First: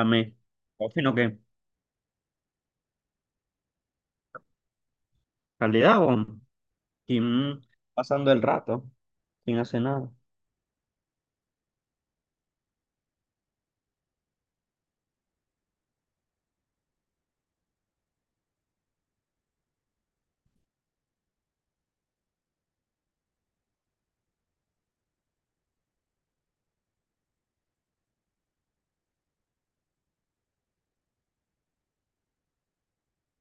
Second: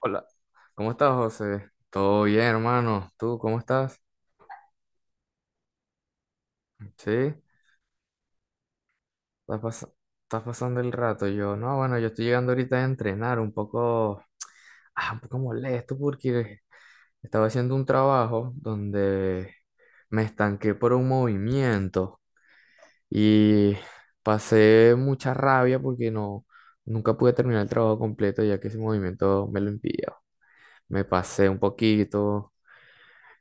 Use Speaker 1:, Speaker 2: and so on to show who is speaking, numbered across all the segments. Speaker 1: Hola, ¿cómo estás,
Speaker 2: sino que
Speaker 1: José? Todo bien, hermano. ¿Tú cómo estás?
Speaker 2: calidad, weón.
Speaker 1: Sí, estás,
Speaker 2: ¿Quién pasando el rato? ¿Quién hace
Speaker 1: pas-
Speaker 2: nada?
Speaker 1: estás pasando el rato. Yo, no, bueno, yo estoy llegando ahorita a entrenar un poco, un poco molesto porque estaba haciendo un trabajo donde me estanqué por un movimiento y pasé mucha rabia porque no, nunca pude terminar el trabajo completo ya que ese movimiento me lo impidió. Me pasé un poquito.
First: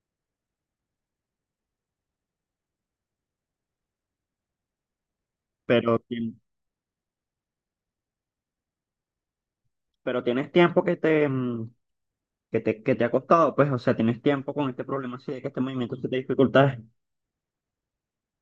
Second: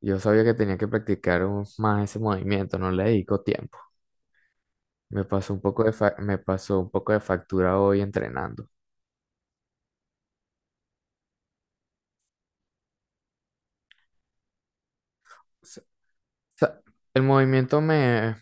Speaker 1: Yo sabía que tenía que practicar más ese movimiento, no le dedico tiempo.
Speaker 2: Pero,
Speaker 1: Me pasó un poco de factura hoy entrenando.
Speaker 2: pero tienes tiempo que te, que te ha costado, pues, o sea, tienes tiempo con este problema así de que este
Speaker 1: S-
Speaker 2: movimiento se te dificulta.
Speaker 1: sa- el movimiento me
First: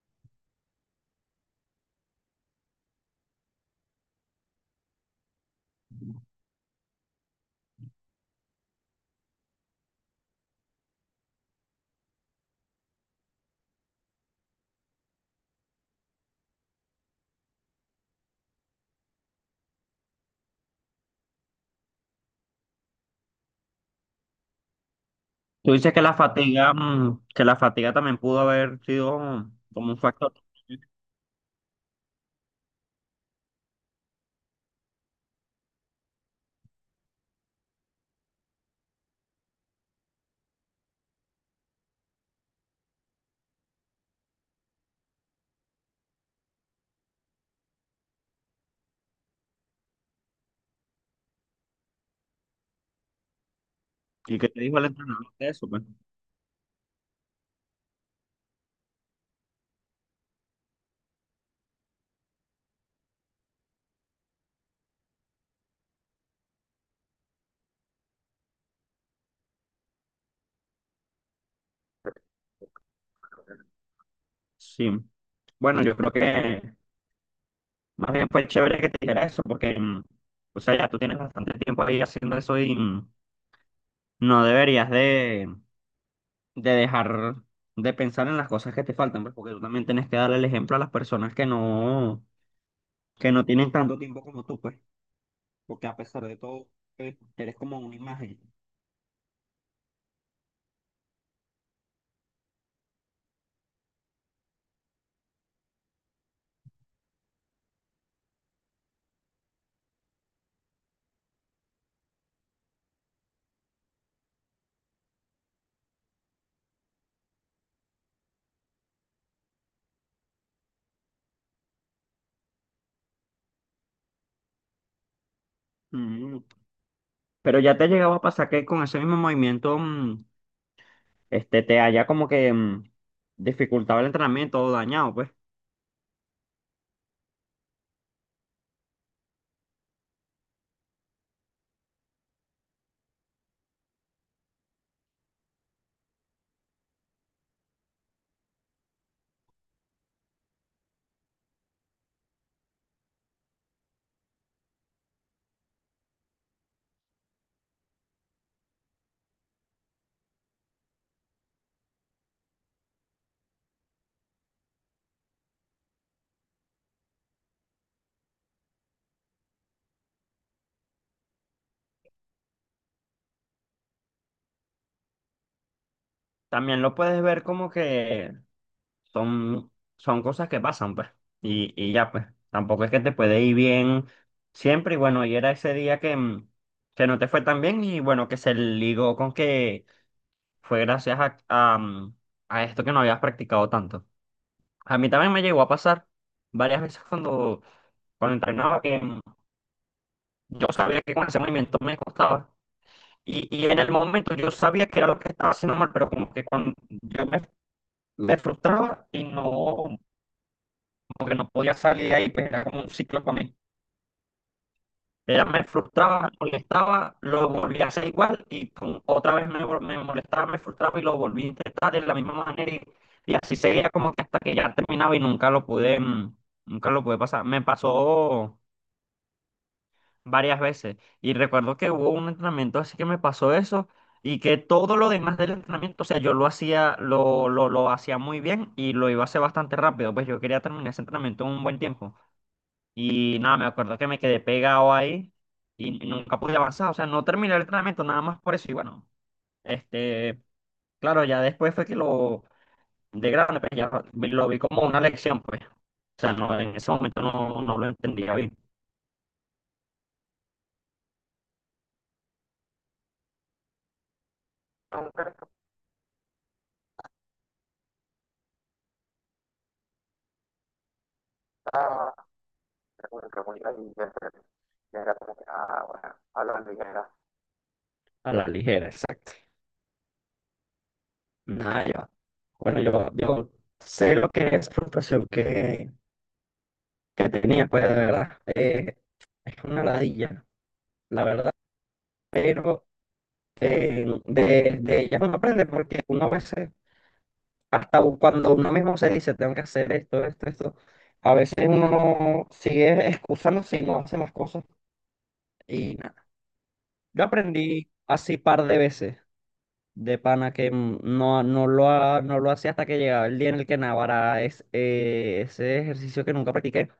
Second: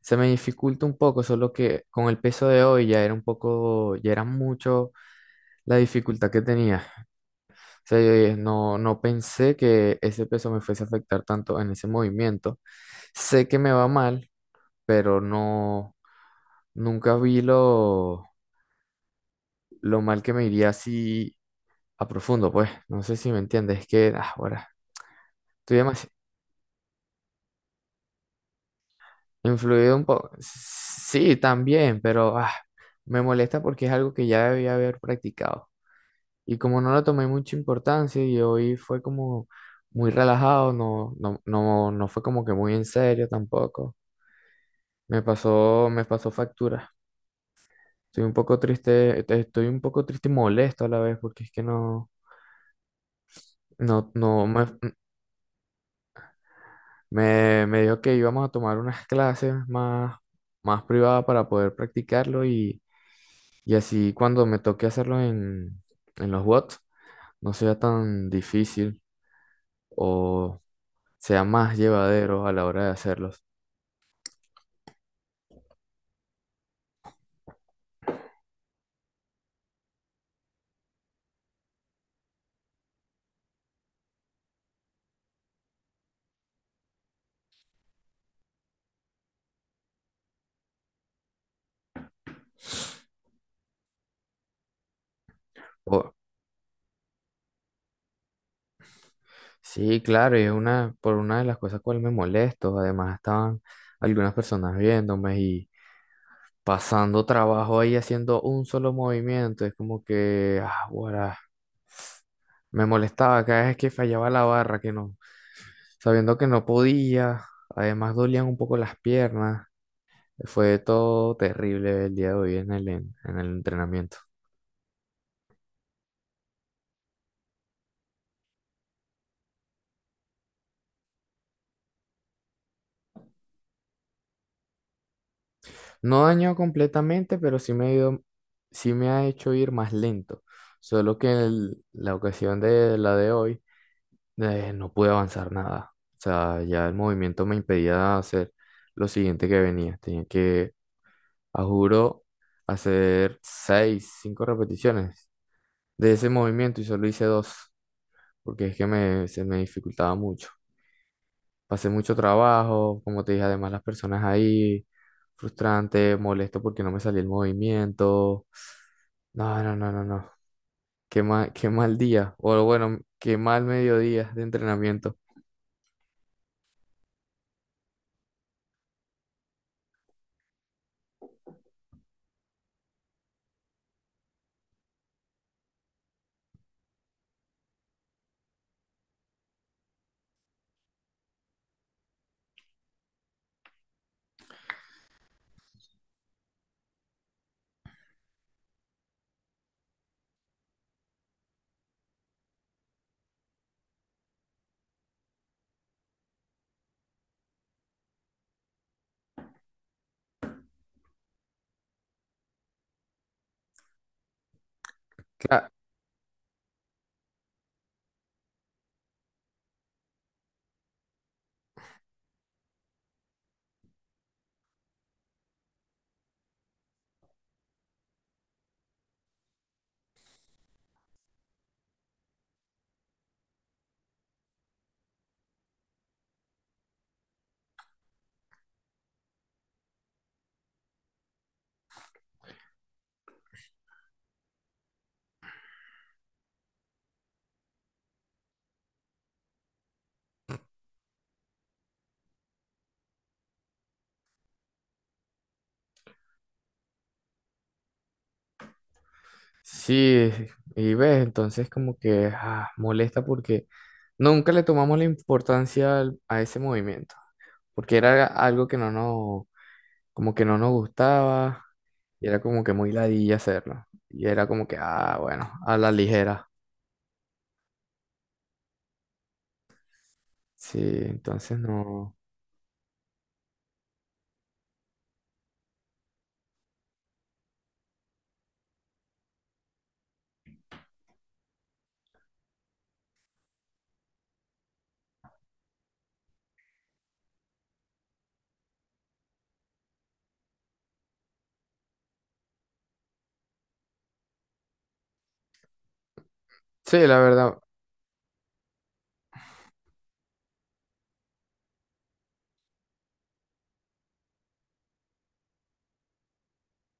Speaker 1: Se me dificulta un poco, solo que con el peso de hoy ya era un poco, ya era mucho la dificultad que tenía. O sea, yo dije, no, no pensé que ese peso me fuese a afectar tanto en ese movimiento. Sé que me va mal, pero no, nunca vi lo mal que me iría si a profundo, pues. No sé si me entiendes, es que ahora
Speaker 2: Tú
Speaker 1: estoy
Speaker 2: dices que
Speaker 1: demasiado
Speaker 2: la fatiga, que la fatiga también pudo haber sido como
Speaker 1: influido
Speaker 2: un
Speaker 1: un poco.
Speaker 2: factor.
Speaker 1: Sí, también, pero me molesta porque es algo que ya debía haber practicado. Y como no lo tomé mucha importancia y hoy fue como muy relajado, no, no, no, no fue como que muy en serio tampoco. Me pasó factura. Estoy un poco triste, estoy un poco triste y molesto a la vez porque es que no, no,
Speaker 2: ¿Y
Speaker 1: no
Speaker 2: qué te
Speaker 1: me.
Speaker 2: dijo el entrenador de eso, pues?
Speaker 1: Me dijo que íbamos a tomar unas clases más, más privadas para poder practicarlo y así cuando me toque hacerlo en los bots no sea tan difícil o sea más llevadero a la hora de hacerlos.
Speaker 2: Sí. Bueno, yo creo que más bien fue chévere que te dijera eso, porque, o sea, ya tú tienes bastante tiempo ahí haciendo eso y no deberías de dejar de pensar en las cosas que te faltan, pues, porque tú también tienes que darle el ejemplo a las personas que no tienen tanto tiempo como tú, pues, porque a
Speaker 1: O-
Speaker 2: pesar de todo, eres como una imagen.
Speaker 1: sí, claro, y es una, por una de las cosas cual me molesto. Además estaban algunas personas viéndome pasando trabajo ahí haciendo un solo movimiento. Es como que, ah, guará, me molestaba cada vez que fallaba la barra, que no, sabiendo que no podía. Además dolían un poco las piernas. Fue todo terrible el día de hoy en en el entrenamiento.
Speaker 2: Mm. Pero ya te ha llegado a pasar que con ese mismo movimiento, este, te haya como que dificultado el entrenamiento o dañado, pues.
Speaker 1: No dañó completamente, pero sí me ha hecho ir más lento. Solo que la ocasión de la de hoy. Eh, no pude avanzar nada. O sea, ya el movimiento me impedía hacer lo siguiente que venía. Tenía que, a juro, hacer seis, cinco repeticiones de ese movimiento y solo hice dos, porque es que se me dificultaba mucho. Pasé mucho trabajo, como te dije, además las personas ahí, frustrante, molesto porque no me salía el movimiento. No, no, no, no, no. Qué mal día. O bueno, qué mal mediodía de entrenamiento.
Speaker 2: También lo puedes ver como que son, son cosas que pasan, pues. Y ya, pues, tampoco es que te puede ir bien siempre. Y bueno, y era ese día que, que no te fue tan bien y bueno, que se ligó con que fue gracias a, a esto que no habías practicado tanto. A mí también me llegó a pasar varias veces cuando, cuando entrenaba que yo sabía que con ese movimiento me costaba. Y en el momento yo sabía que era lo que estaba haciendo mal, pero como que cuando me frustraba y no, como que no podía salir de ahí, pues era como un ciclo para mí. Era, me
Speaker 1: Cla-
Speaker 2: frustraba, me molestaba, lo volví a hacer igual y otra vez me molestaba, me frustraba y lo volví a intentar de la misma manera y así seguía como que hasta que ya terminaba y nunca lo pude, nunca lo pude pasar. Me pasó varias veces y recuerdo que hubo un entrenamiento así que me pasó eso y que todo lo demás del entrenamiento, o sea, yo lo hacía, lo hacía muy bien y lo iba a hacer bastante rápido, pues yo quería terminar ese entrenamiento en un buen tiempo. Y nada, me acuerdo que me quedé pegado ahí y nunca pude avanzar, o sea, no terminé el entrenamiento nada más por eso. Y bueno, este, claro, ya después fue que lo, de grande, pues ya lo vi como una lección, pues. O sea, no, en ese momento no, no lo entendía bien.
Speaker 1: Sí, y ves, entonces como que ah, molesta porque nunca le tomamos la importancia a ese movimiento, porque era algo que no nos, como que no nos gustaba,
Speaker 2: Ah,
Speaker 1: y era como que muy ladilla
Speaker 2: qué bonita
Speaker 1: hacerlo, y era como que,
Speaker 2: y era
Speaker 1: ah,
Speaker 2: como que,
Speaker 1: bueno, a
Speaker 2: ah,
Speaker 1: la
Speaker 2: bueno,
Speaker 1: ligera.
Speaker 2: hablando y era. A la ligera, exacto.
Speaker 1: Sí, entonces
Speaker 2: Nada, yo,
Speaker 1: no.
Speaker 2: bueno, yo sé lo que es frustración que tenía, pues de verdad. Es una ladilla, la verdad. Pero de ellas uno aprende porque uno a veces, hasta cuando uno mismo se dice, tengo que hacer esto, esto, esto, a veces uno sigue excusándose y no hace las cosas y nada.
Speaker 1: Sí, la
Speaker 2: Yo
Speaker 1: verdad,
Speaker 2: aprendí así par de veces. De pana que no, no lo hacía hasta que llegaba el día en el que Navarra es, ese ejercicio que nunca practiqué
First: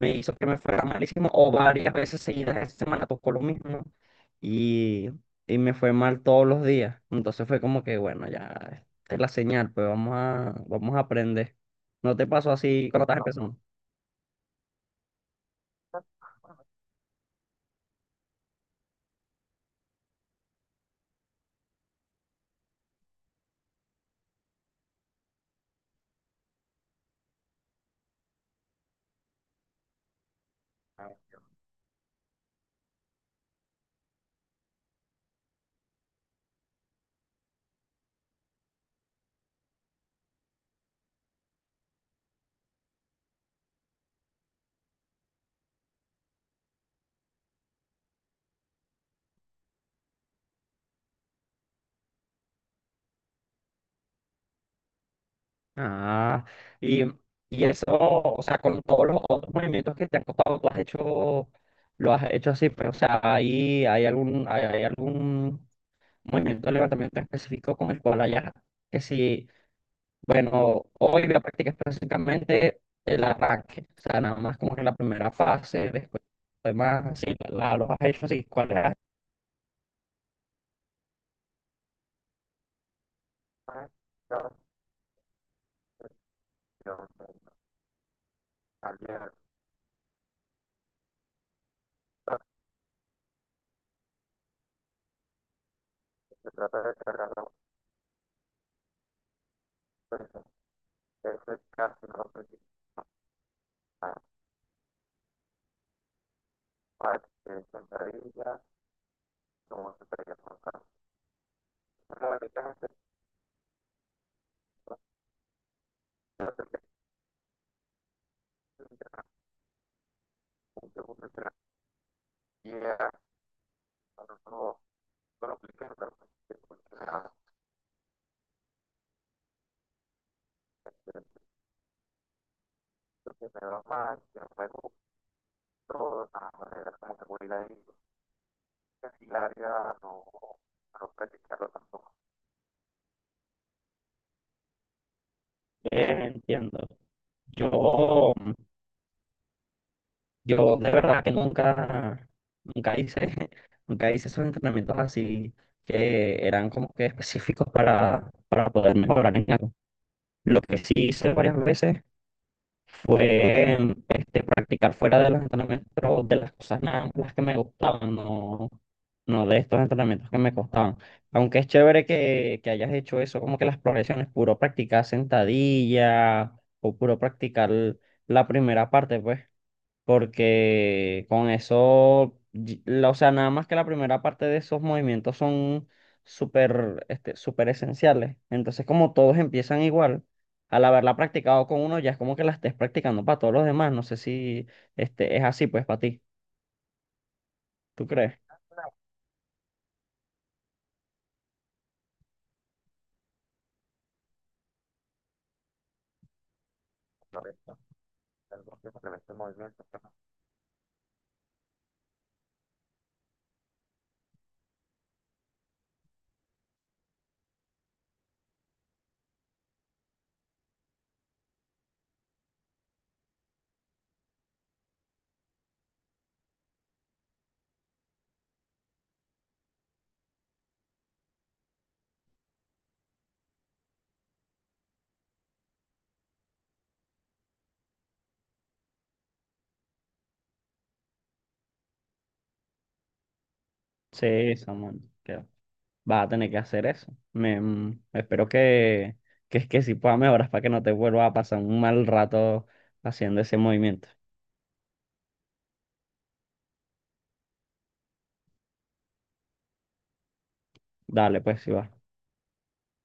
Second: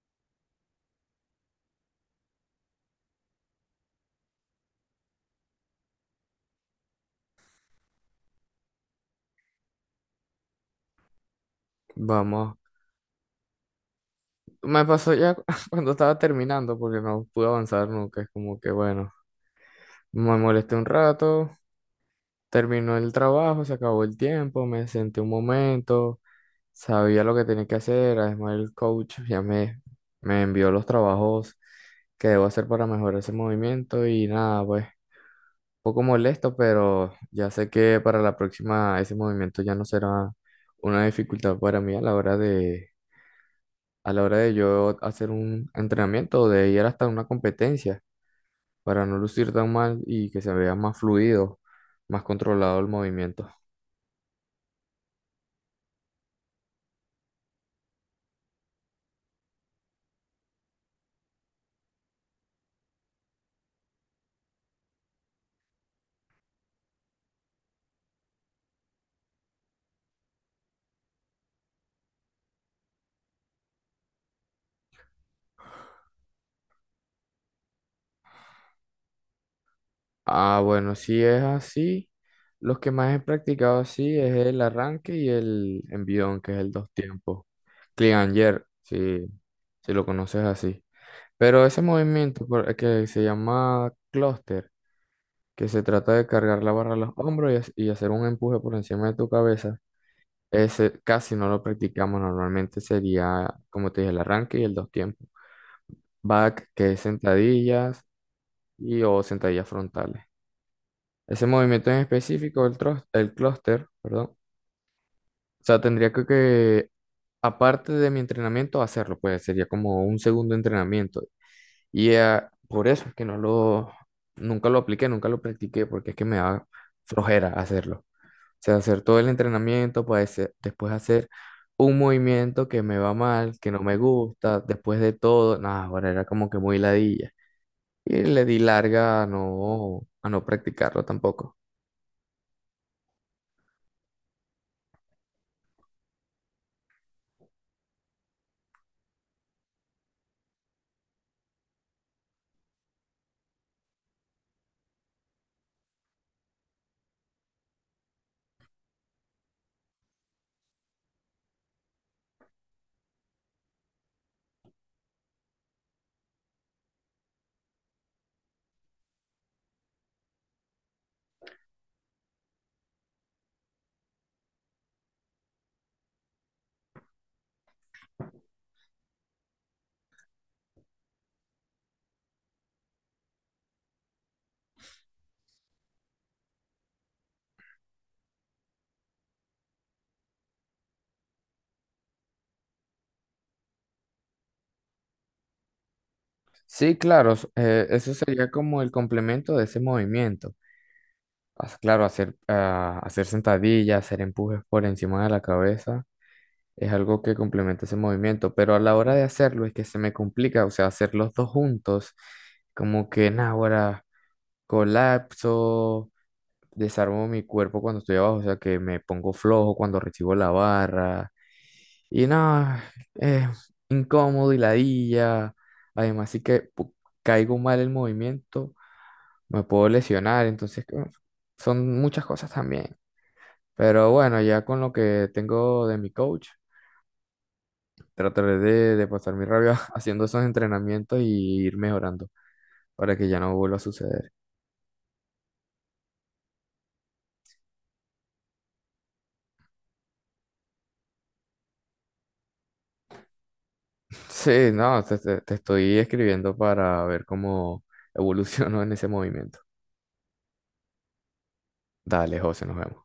Speaker 2: me hizo que me fuera malísimo o varias veces seguidas esa semana tocó lo mismo y, y me fue mal todos los días. Entonces fue como que bueno, ya esta es la señal, pues vamos a, vamos a aprender. ¿No te pasó
Speaker 1: vamos.
Speaker 2: así cuando estás empezando?
Speaker 1: Me pasó ya cu- cuando estaba terminando porque no pude avanzar nunca, es como que, bueno, me molesté un rato, terminó el trabajo, se acabó el tiempo, me senté un momento. Sabía lo que tenía que hacer, además el coach ya me envió los trabajos que debo hacer para mejorar ese movimiento y nada, pues un poco molesto, pero ya sé que para la próxima ese movimiento ya no será una dificultad para mí a la hora de, a la hora de yo hacer un entrenamiento o de ir hasta una competencia para no lucir tan mal y que se vea más fluido, más controlado el movimiento.
Speaker 2: Ah, y, y eso, o sea, con todos los otros movimientos que te han costado, tú has hecho, lo has hecho así, pero, o sea, ahí hay algún, hay algún movimiento de levantamiento específico con el cual hayas, que si, bueno, hoy voy a practicar específicamente el arranque, o sea, nada más como que la primera fase, después demás, así, los has hecho así, ¿cuál es?
Speaker 1: Ah, bueno, si es así, los que más he practicado así es el arranque y el envión, que es el dos tiempos. Cleanger, si, si lo conoces así. Pero ese movimiento que se llama cluster, que se trata de cargar la barra a los hombros y, y hacer un empuje por encima de tu cabeza, ese casi no lo practicamos. Normalmente sería, como te dije, el arranque y el dos tiempos. Back, que es sentadillas y o sentadillas frontales. Ese movimiento en específico, el clúster, perdón. O sea, tendría que, aparte de mi entrenamiento, hacerlo, pues sería como un segundo entrenamiento. Y por eso es que no lo, nunca lo apliqué, nunca lo practiqué, porque es que me da flojera hacerlo. O sea, hacer todo el entrenamiento, pues después hacer un movimiento que me va mal, que no me gusta, después de todo, nada, ahora era como que muy ladilla. Y le di larga a no practicarlo tampoco.
Speaker 2: Entiendo. Yo. Yo de verdad que nunca, nunca hice, nunca hice esos entrenamientos así que eran como que específicos para poder mejorar en algo. Lo que sí hice varias veces fue este, practicar fuera de los entrenamientos de las cosas nada, las que me gustaban, no, no de estos entrenamientos que me costaban. Aunque es chévere que hayas hecho eso, como que las progresiones, puro practicar sentadilla o puro practicar la primera parte, pues porque con eso, o sea, nada más que la primera parte de esos movimientos son súper, este, súper esenciales. Entonces, como todos empiezan igual, al haberla practicado con uno, ya es como que la estés practicando para todos los demás. No sé si este, es así, pues, para ti.
Speaker 1: Sí, claro,
Speaker 2: ¿Tú
Speaker 1: eso
Speaker 2: crees?
Speaker 1: sería como el complemento de ese movimiento. Claro, hacer, hacer sentadillas, hacer empujes por encima de la cabeza es algo que complementa ese movimiento, pero a la hora de hacerlo es que se me complica, o sea, hacer los dos juntos, como que, ahora colapso, desarmo mi cuerpo cuando estoy abajo, o sea que me pongo flojo cuando recibo la barra. Y no, es incómodo y ladilla. Además, caigo mal el movimiento, me puedo lesionar, entonces son muchas cosas también. Pero bueno, ya con lo que tengo de mi coach, trataré de pasar mi rabia haciendo esos entrenamientos y ir mejorando para que ya no vuelva a suceder.
Speaker 2: Sí, Samuel, que vas a tener que hacer eso. Espero que, que sí pueda mejorar para que no te vuelva a pasar un mal rato haciendo ese movimiento.
Speaker 1: Sí, no, te estoy escribiendo para ver cómo evolucionó en ese movimiento.
Speaker 2: Dale, pues, si va.
Speaker 1: Dale, José, nos vemos.